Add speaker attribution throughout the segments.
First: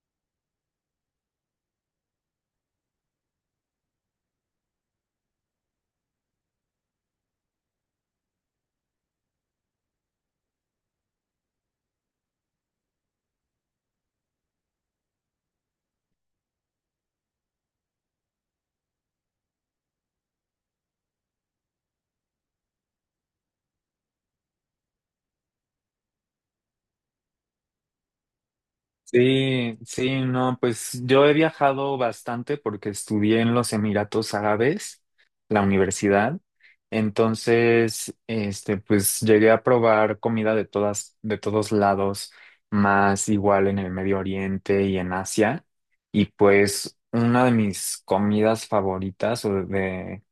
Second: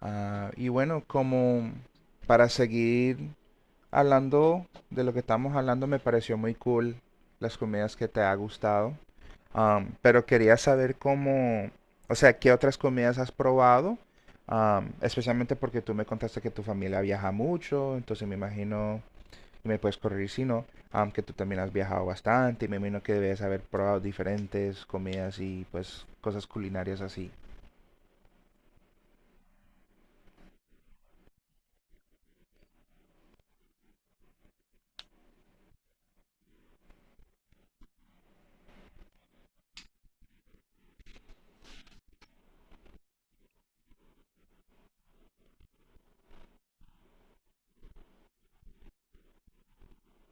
Speaker 1: Ah, y bueno, como para seguir hablando de lo que estamos hablando, me pareció muy cool las comidas que te ha gustado. Pero quería saber cómo, o sea, qué otras comidas has probado, especialmente porque tú me contaste que tu familia viaja mucho, entonces me imagino, y me puedes corregir si no, que tú también has viajado bastante, y me imagino que debes haber probado diferentes comidas y pues cosas culinarias así.
Speaker 2: Sí, sí, no, pues yo he viajado bastante porque estudié en los Emiratos Árabes, la universidad. Entonces, pues llegué a probar comida de todos lados, más igual en el Medio Oriente y en Asia. Y pues una de mis comidas favoritas o de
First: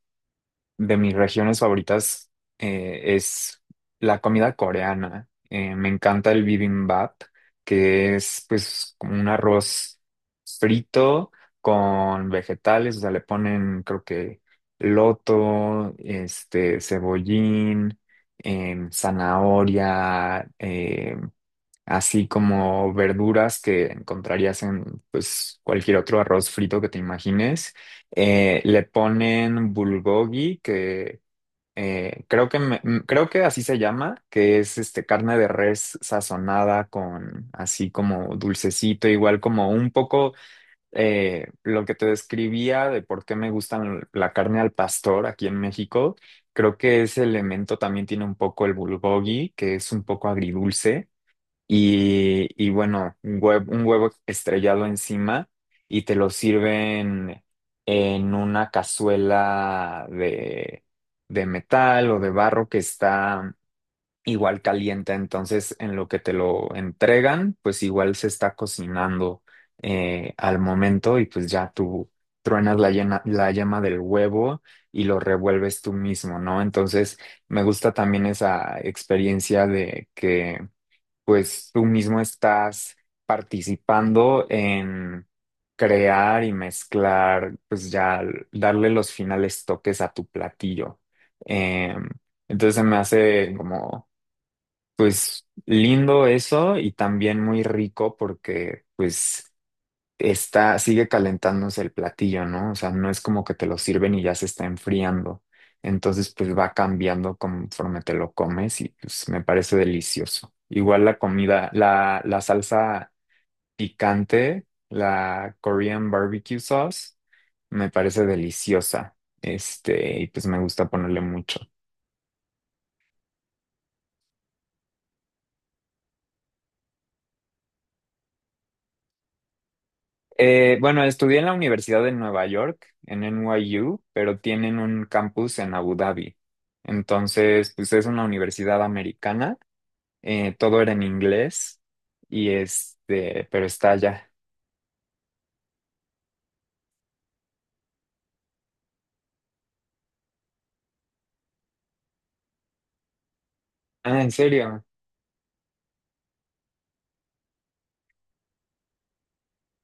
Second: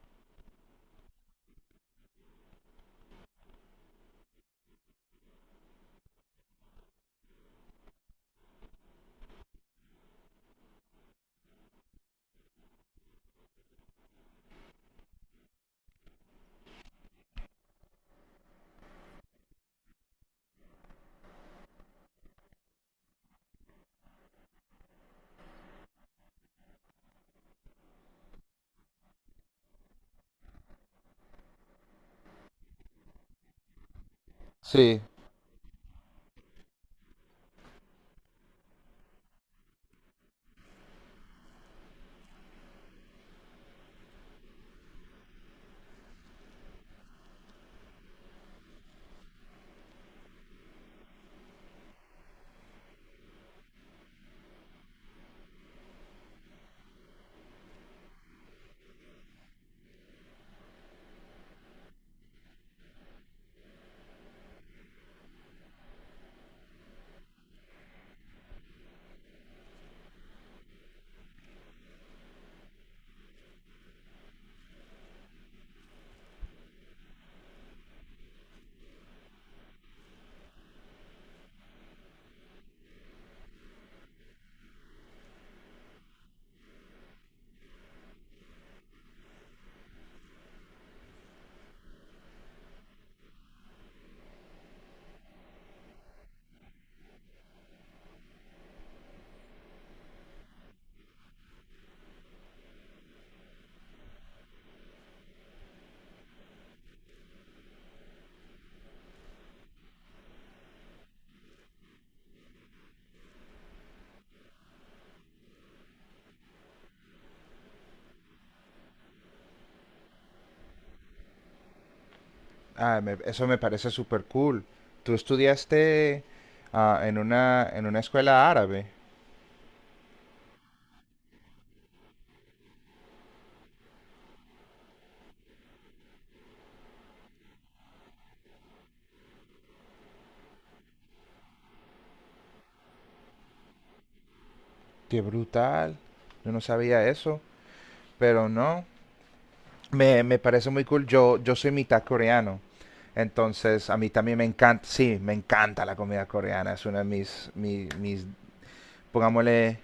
Speaker 2: de mis regiones favoritas es la comida coreana. Me encanta el bibimbap, que es pues como un arroz frito con vegetales. O sea, le ponen creo que loto, cebollín, zanahoria, así como verduras que encontrarías en pues cualquier otro arroz frito que te imagines. Le ponen bulgogi, que creo que creo que así se llama, que es
Speaker 1: Sí,
Speaker 2: este carne de res sazonada con así como dulcecito, igual como un poco lo que te describía de por qué me gustan la carne al pastor aquí en México. Creo que ese elemento también tiene un poco el bulgogi, que es un poco agridulce y bueno, un huevo estrellado encima y te lo sirven en una cazuela de metal o de barro que está igual caliente. Entonces, en lo que te lo entregan, pues igual se está cocinando al momento y pues ya tú truenas la yema del huevo y lo revuelves tú mismo, ¿no? Entonces, me gusta también esa experiencia de que pues tú mismo estás participando en crear y mezclar, pues ya darle los finales toques a tu platillo. Eh, entonces se me hace como pues lindo eso, y también muy rico porque pues está, sigue calentándose el platillo, ¿no? O sea, no es como que te lo sirven y ya se está enfriando. Entonces, pues va cambiando conforme te lo comes y pues me parece delicioso. Igual la comida, la salsa picante, la Korean barbecue sauce, me parece deliciosa. Y pues me gusta ponerle mucho.
Speaker 1: ah, eso me parece súper cool. Tú estudiaste en una escuela árabe.
Speaker 2: Bueno, estudié en la Universidad de Nueva York, en NYU, pero tienen un campus en Abu Dhabi. Entonces, pues es una universidad americana, todo era en inglés, y este, pero está allá.
Speaker 1: Qué brutal. Yo no sabía eso, pero no. Me parece muy cool. Yo soy mitad coreano. Entonces, a mí
Speaker 2: Ah, ¿en
Speaker 1: también me
Speaker 2: serio?
Speaker 1: encanta, sí, me encanta la comida coreana. Es una de mis, mis, pongámosle,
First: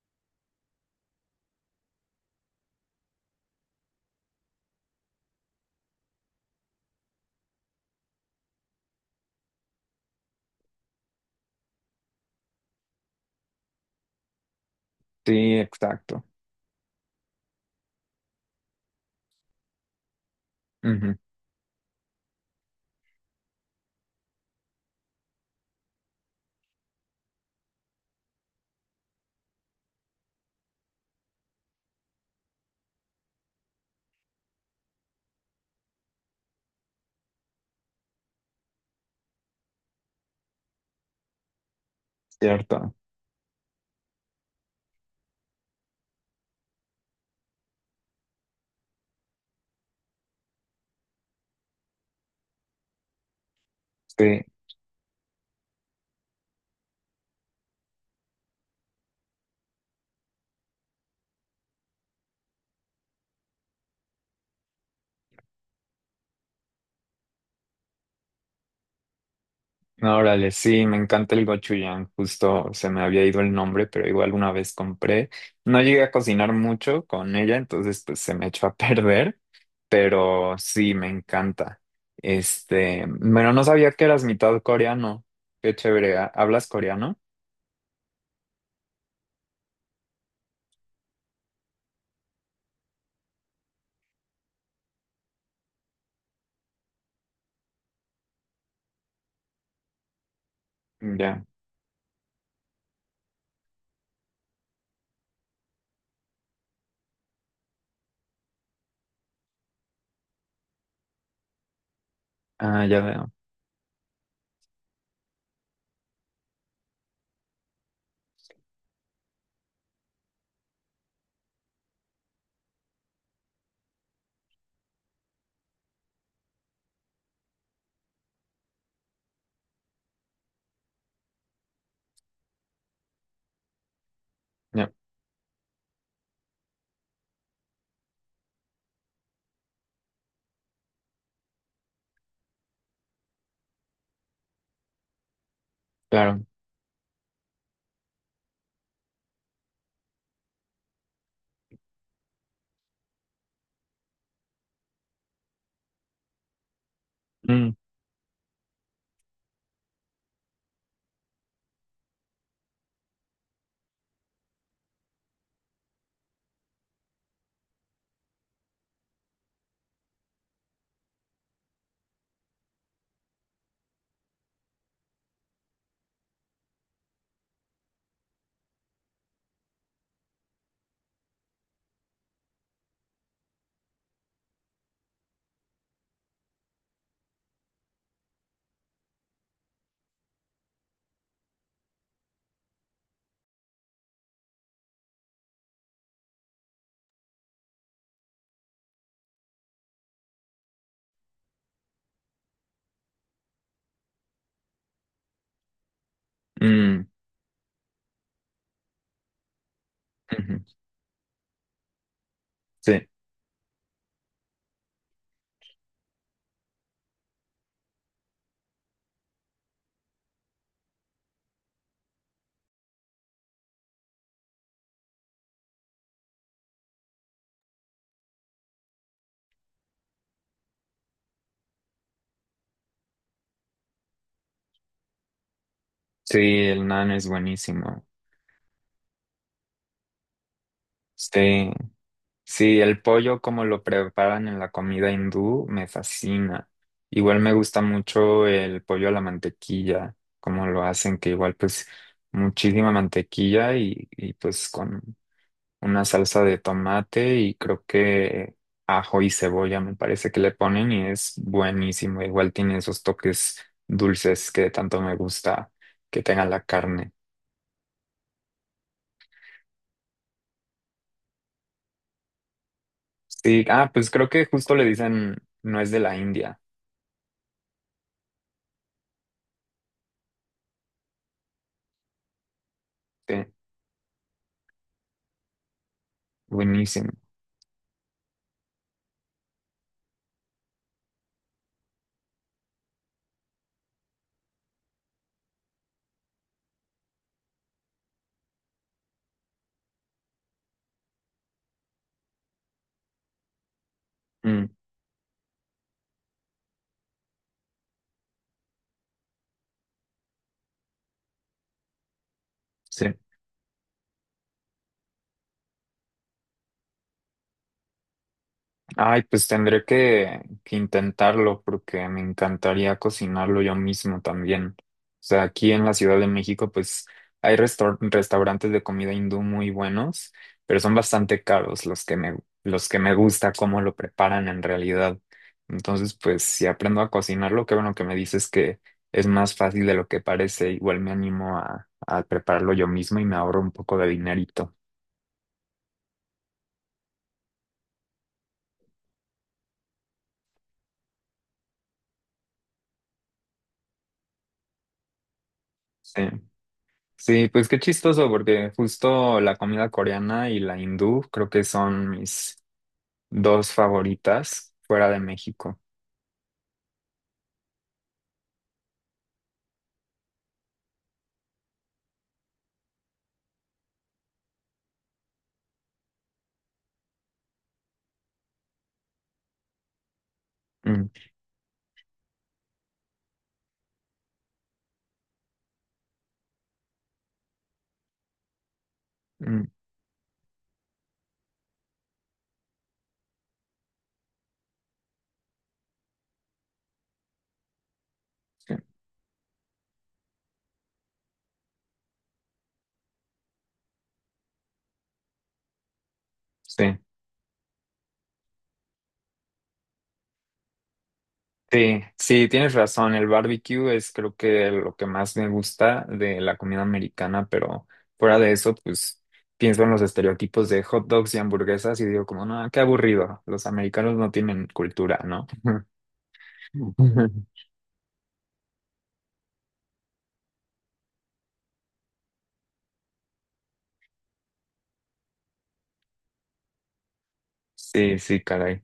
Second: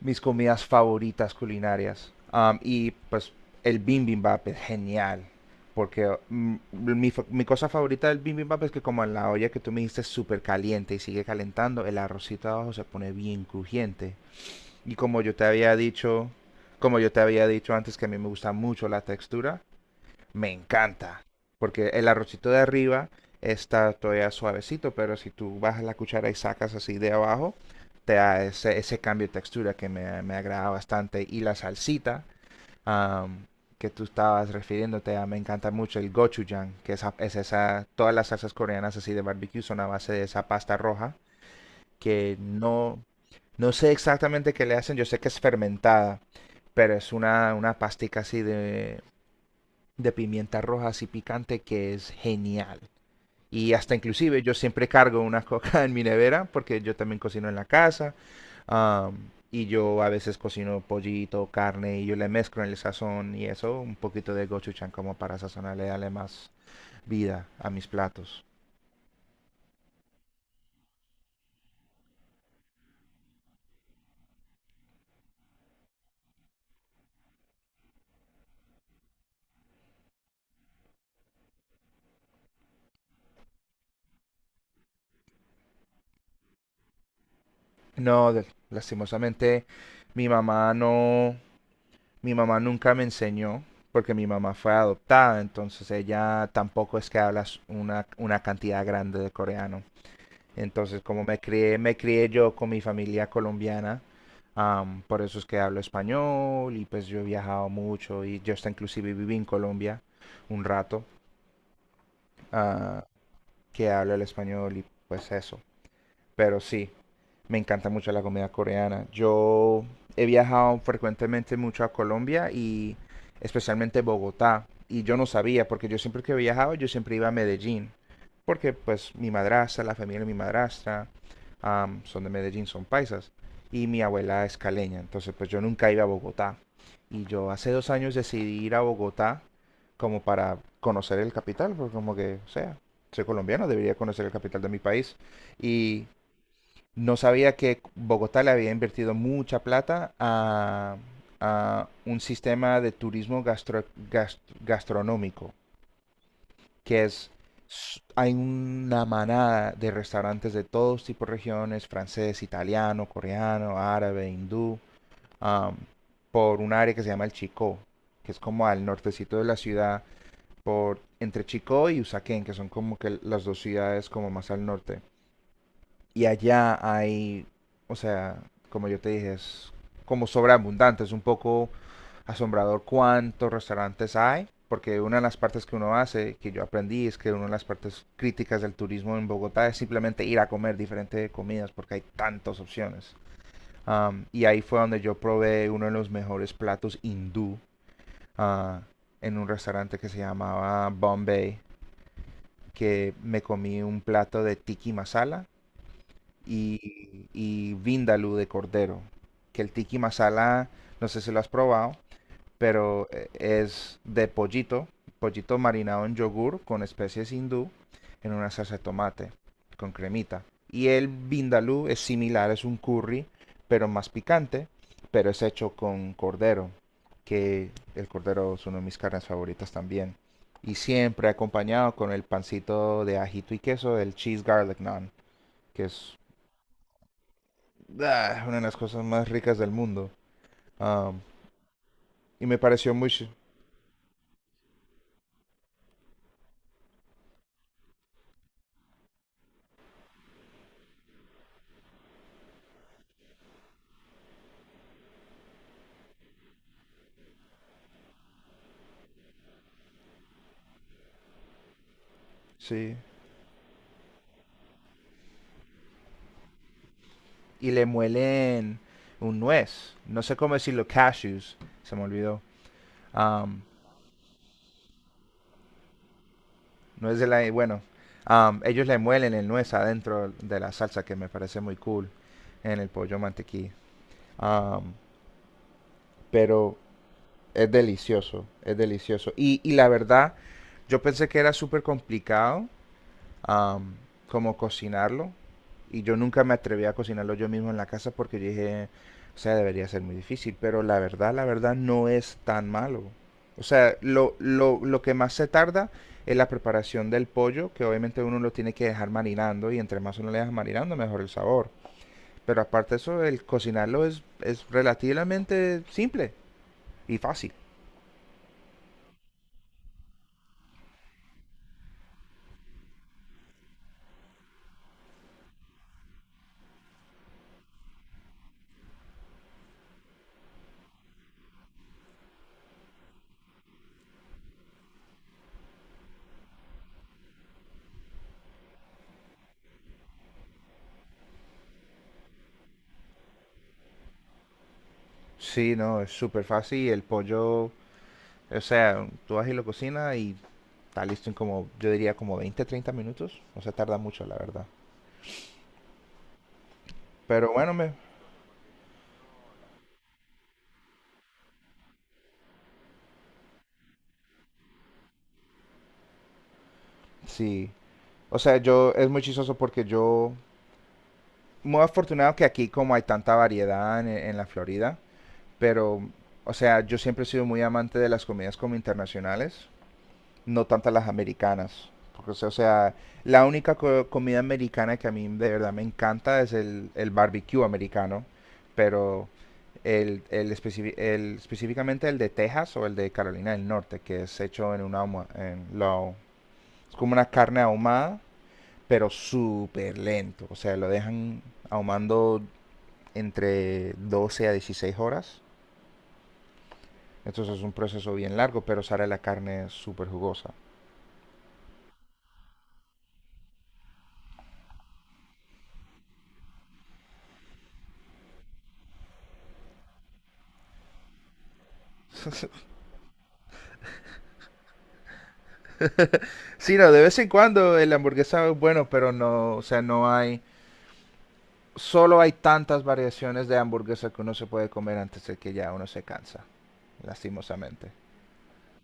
Speaker 1: mis comidas favoritas culinarias. Y pues el bibimbap es genial. Porque mi, mi cosa favorita del bibimbap es que como en la olla que tú me dijiste es súper caliente y sigue calentando, el arrocito abajo se pone bien crujiente. Y como yo te
Speaker 2: Sí,
Speaker 1: había
Speaker 2: exacto.
Speaker 1: dicho, como yo te había dicho antes que a mí me gusta mucho la textura, me
Speaker 2: Ujú,
Speaker 1: encanta. Porque el arrocito de arriba está todavía suavecito, pero si tú bajas la cuchara y sacas así de abajo, te da ese, ese cambio de textura que me agrada bastante. Y la salsita am, que tú estabas refiriéndote a, me encanta mucho el gochujang, que es esa, todas las salsas coreanas así de barbecue son a base de esa pasta roja, que
Speaker 2: cierto.
Speaker 1: no, no sé exactamente qué le hacen, yo sé que es fermentada, pero es una pastica así de pimienta roja así picante que es genial. Y hasta inclusive
Speaker 2: Sí.
Speaker 1: yo siempre cargo una coca en mi nevera porque yo también cocino en la casa. um, y yo a veces cocino pollito, carne y yo le mezclo en el sazón y eso, un poquito de gochujang como para sazonarle, darle más vida a mis platos.
Speaker 2: No. Órale, sí, me encanta el gochujang, justo se me había ido el nombre, pero igual una vez compré. No llegué a cocinar mucho con ella, entonces pues se me echó a perder, pero sí, me encanta. Este, bueno, no sabía que eras mitad coreano. Qué chévere, ¿hablas coreano?
Speaker 1: No, lastimosamente mi mamá no, mi mamá nunca me enseñó porque mi mamá fue adoptada, entonces ella tampoco es que habla una cantidad grande de coreano. Entonces,
Speaker 2: Mm,
Speaker 1: como
Speaker 2: ya.
Speaker 1: me crié yo con mi familia colombiana, por eso es que hablo español y pues yo he viajado mucho y yo hasta inclusive viví en Colombia un rato,
Speaker 2: Ah, ya
Speaker 1: ah,
Speaker 2: veo,
Speaker 1: que hablo el español y pues eso. Pero sí, me encanta mucho la comida coreana. Yo he viajado frecuentemente mucho a Colombia y especialmente Bogotá. Y yo no sabía, porque yo siempre que viajaba, yo siempre iba a Medellín. Porque pues mi madrastra, la familia de mi madrastra, son de Medellín, son paisas. Y mi abuela es
Speaker 2: ya,
Speaker 1: caleña. Entonces pues yo nunca iba a Bogotá. Y yo hace 2 años decidí ir a Bogotá como para conocer el capital, porque como que, o sea, soy colombiano, debería conocer el capital de mi país. Y
Speaker 2: claro.
Speaker 1: no sabía que Bogotá le había invertido mucha plata a un sistema de turismo gastronómico, que es,
Speaker 2: Mm,
Speaker 1: hay una manada de restaurantes de todos tipos de regiones, francés, italiano, coreano, árabe, hindú, am, por un área que se llama el Chicó, que es como al nortecito de la ciudad, por entre Chicó y Usaquén, que son como que las dos ciudades como más al norte. Y allá hay, o sea, como yo te dije, es como sobreabundante, es un poco asombrador cuántos restaurantes hay, porque una de las partes que uno hace, que yo aprendí, es que una de las partes críticas del turismo en Bogotá es simplemente ir a comer diferentes comidas, porque hay tantas opciones. Y ahí fue donde yo probé uno de los mejores platos hindú ah, en un restaurante que se llamaba Bombay, que me comí un plato de tiki masala,
Speaker 2: mm,
Speaker 1: y vindaloo de cordero. Que el tiki
Speaker 2: ujú.
Speaker 1: masala, no sé si lo has probado, pero
Speaker 2: Sí,
Speaker 1: es de pollito, pollito marinado en yogur con especies hindú en una salsa de tomate con cremita. Y el vindaloo es similar, es un curry, pero más picante, pero es hecho con cordero, que el cordero es una de mis carnes favoritas también. Y siempre acompañado con el pancito de ajito y queso, el cheese garlic naan, que es
Speaker 2: sí, el nan es buenísimo.
Speaker 1: ah, una de las cosas más ricas del mundo. Am,
Speaker 2: Sí.
Speaker 1: y me
Speaker 2: Sí,
Speaker 1: pareció
Speaker 2: el
Speaker 1: mucho,
Speaker 2: pollo como lo preparan en la comida hindú me fascina. Igual me gusta mucho el pollo a la mantequilla, como lo hacen, que igual pues muchísima mantequilla, y pues con una salsa de tomate y creo que ajo y cebolla me parece que le ponen, y es buenísimo. Igual tiene
Speaker 1: sí.
Speaker 2: esos toques dulces que tanto me gusta que tenga la carne.
Speaker 1: Y le muelen un nuez. No sé cómo decirlo, cashews. Se me olvidó. Am,
Speaker 2: Sí, ah, pues creo que justo le dicen, no es de la India.
Speaker 1: Nuez de la... Bueno, ellos le muelen el nuez adentro de la salsa que me parece muy cool en el pollo
Speaker 2: Sí,
Speaker 1: mantequilla. Am, pero
Speaker 2: buenísimo.
Speaker 1: es delicioso, es delicioso. Y la verdad, yo pensé que era súper complicado am, como cocinarlo. Y yo nunca me atreví a cocinarlo yo mismo en la casa porque dije, o sea, debería ser muy difícil. Pero la verdad no es tan malo. O sea,
Speaker 2: Mm.
Speaker 1: lo que más se tarda es la preparación del pollo, que obviamente uno lo tiene que dejar marinando y entre más uno le deja marinando, mejor el sabor. Pero aparte de
Speaker 2: Sí.
Speaker 1: eso, el cocinarlo es relativamente simple y fácil.
Speaker 2: Ay, pues tendré que intentarlo porque me encantaría cocinarlo yo mismo también. O sea, aquí en la Ciudad de México, pues hay restaurantes de comida hindú muy buenos, pero son bastante caros los que me gusta cómo lo preparan en realidad. Entonces, pues si aprendo a cocinarlo, qué bueno que me dices que es más fácil de lo que parece. Igual me animo a prepararlo yo mismo y me ahorro un poco de dinerito.
Speaker 1: Sí, no, es súper fácil el pollo. O sea, tú vas y lo cocinas y está listo en como, yo diría como 20, 30 minutos. O sea, tarda mucho, la verdad.
Speaker 2: Sí. Sí,
Speaker 1: Pero
Speaker 2: pues
Speaker 1: bueno,
Speaker 2: qué
Speaker 1: me,
Speaker 2: chistoso, porque justo la comida coreana y la hindú creo que son mis dos favoritas fuera de México.
Speaker 1: sí. O sea, yo es muy chistoso porque yo, muy afortunado que aquí como hay tanta variedad en la Florida, pero, o sea, yo siempre he sido muy amante de las comidas como internacionales. No tantas las
Speaker 2: Mm,
Speaker 1: americanas. Porque, o sea, la única comida americana que a mí de verdad me encanta es el barbecue americano, pero
Speaker 2: mm,
Speaker 1: el, específicamente el de Texas o el de Carolina del Norte, que es hecho en una es como una carne ahumada,
Speaker 2: sí,
Speaker 1: pero súper lento. O sea, lo dejan ahumando entre 12 a 16 horas.
Speaker 2: sí,
Speaker 1: Entonces es un proceso bien largo, pero sale la carne súper jugosa.
Speaker 2: sí, tienes razón. El barbecue es creo que lo que más me gusta de la comida americana, pero fuera de eso, pues pienso en los estereotipos de hot dogs y hamburguesas y digo como, no, qué aburrido. Los americanos no tienen cultura, ¿no?
Speaker 1: Sí, no, de vez en cuando el hamburguesa es bueno, pero no, o sea, no hay, solo hay tantas variaciones de hamburguesa que uno se puede comer antes de que ya uno se cansa, lastimosamente.
Speaker 2: Sí, sí, caray.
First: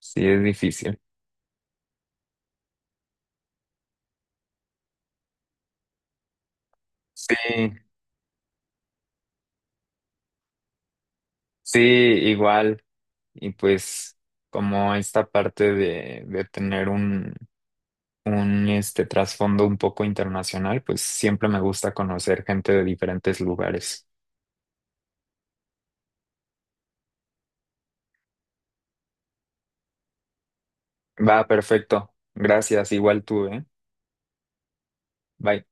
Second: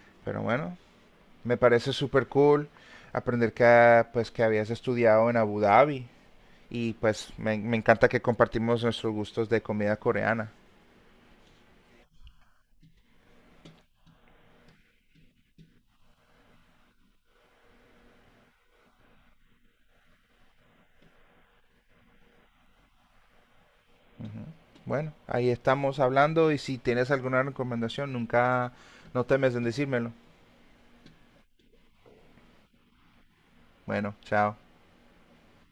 Speaker 2: Sí,
Speaker 1: Pero
Speaker 2: es
Speaker 1: bueno,
Speaker 2: difícil.
Speaker 1: me parece súper cool aprender que, pues, que habías estudiado en Abu Dhabi y pues
Speaker 2: Sí,
Speaker 1: me encanta que compartimos nuestros gustos de comida coreana.
Speaker 2: sí, igual. Y pues como esta parte de tener un este trasfondo un poco internacional, pues siempre me gusta conocer gente de diferentes lugares.
Speaker 1: Bueno, ahí estamos hablando y si tienes alguna recomendación, nunca, no temes en decírmelo.
Speaker 2: Va, perfecto. Gracias, igual tú, ¿eh?
Speaker 1: Bueno, chao.
Speaker 2: Bye.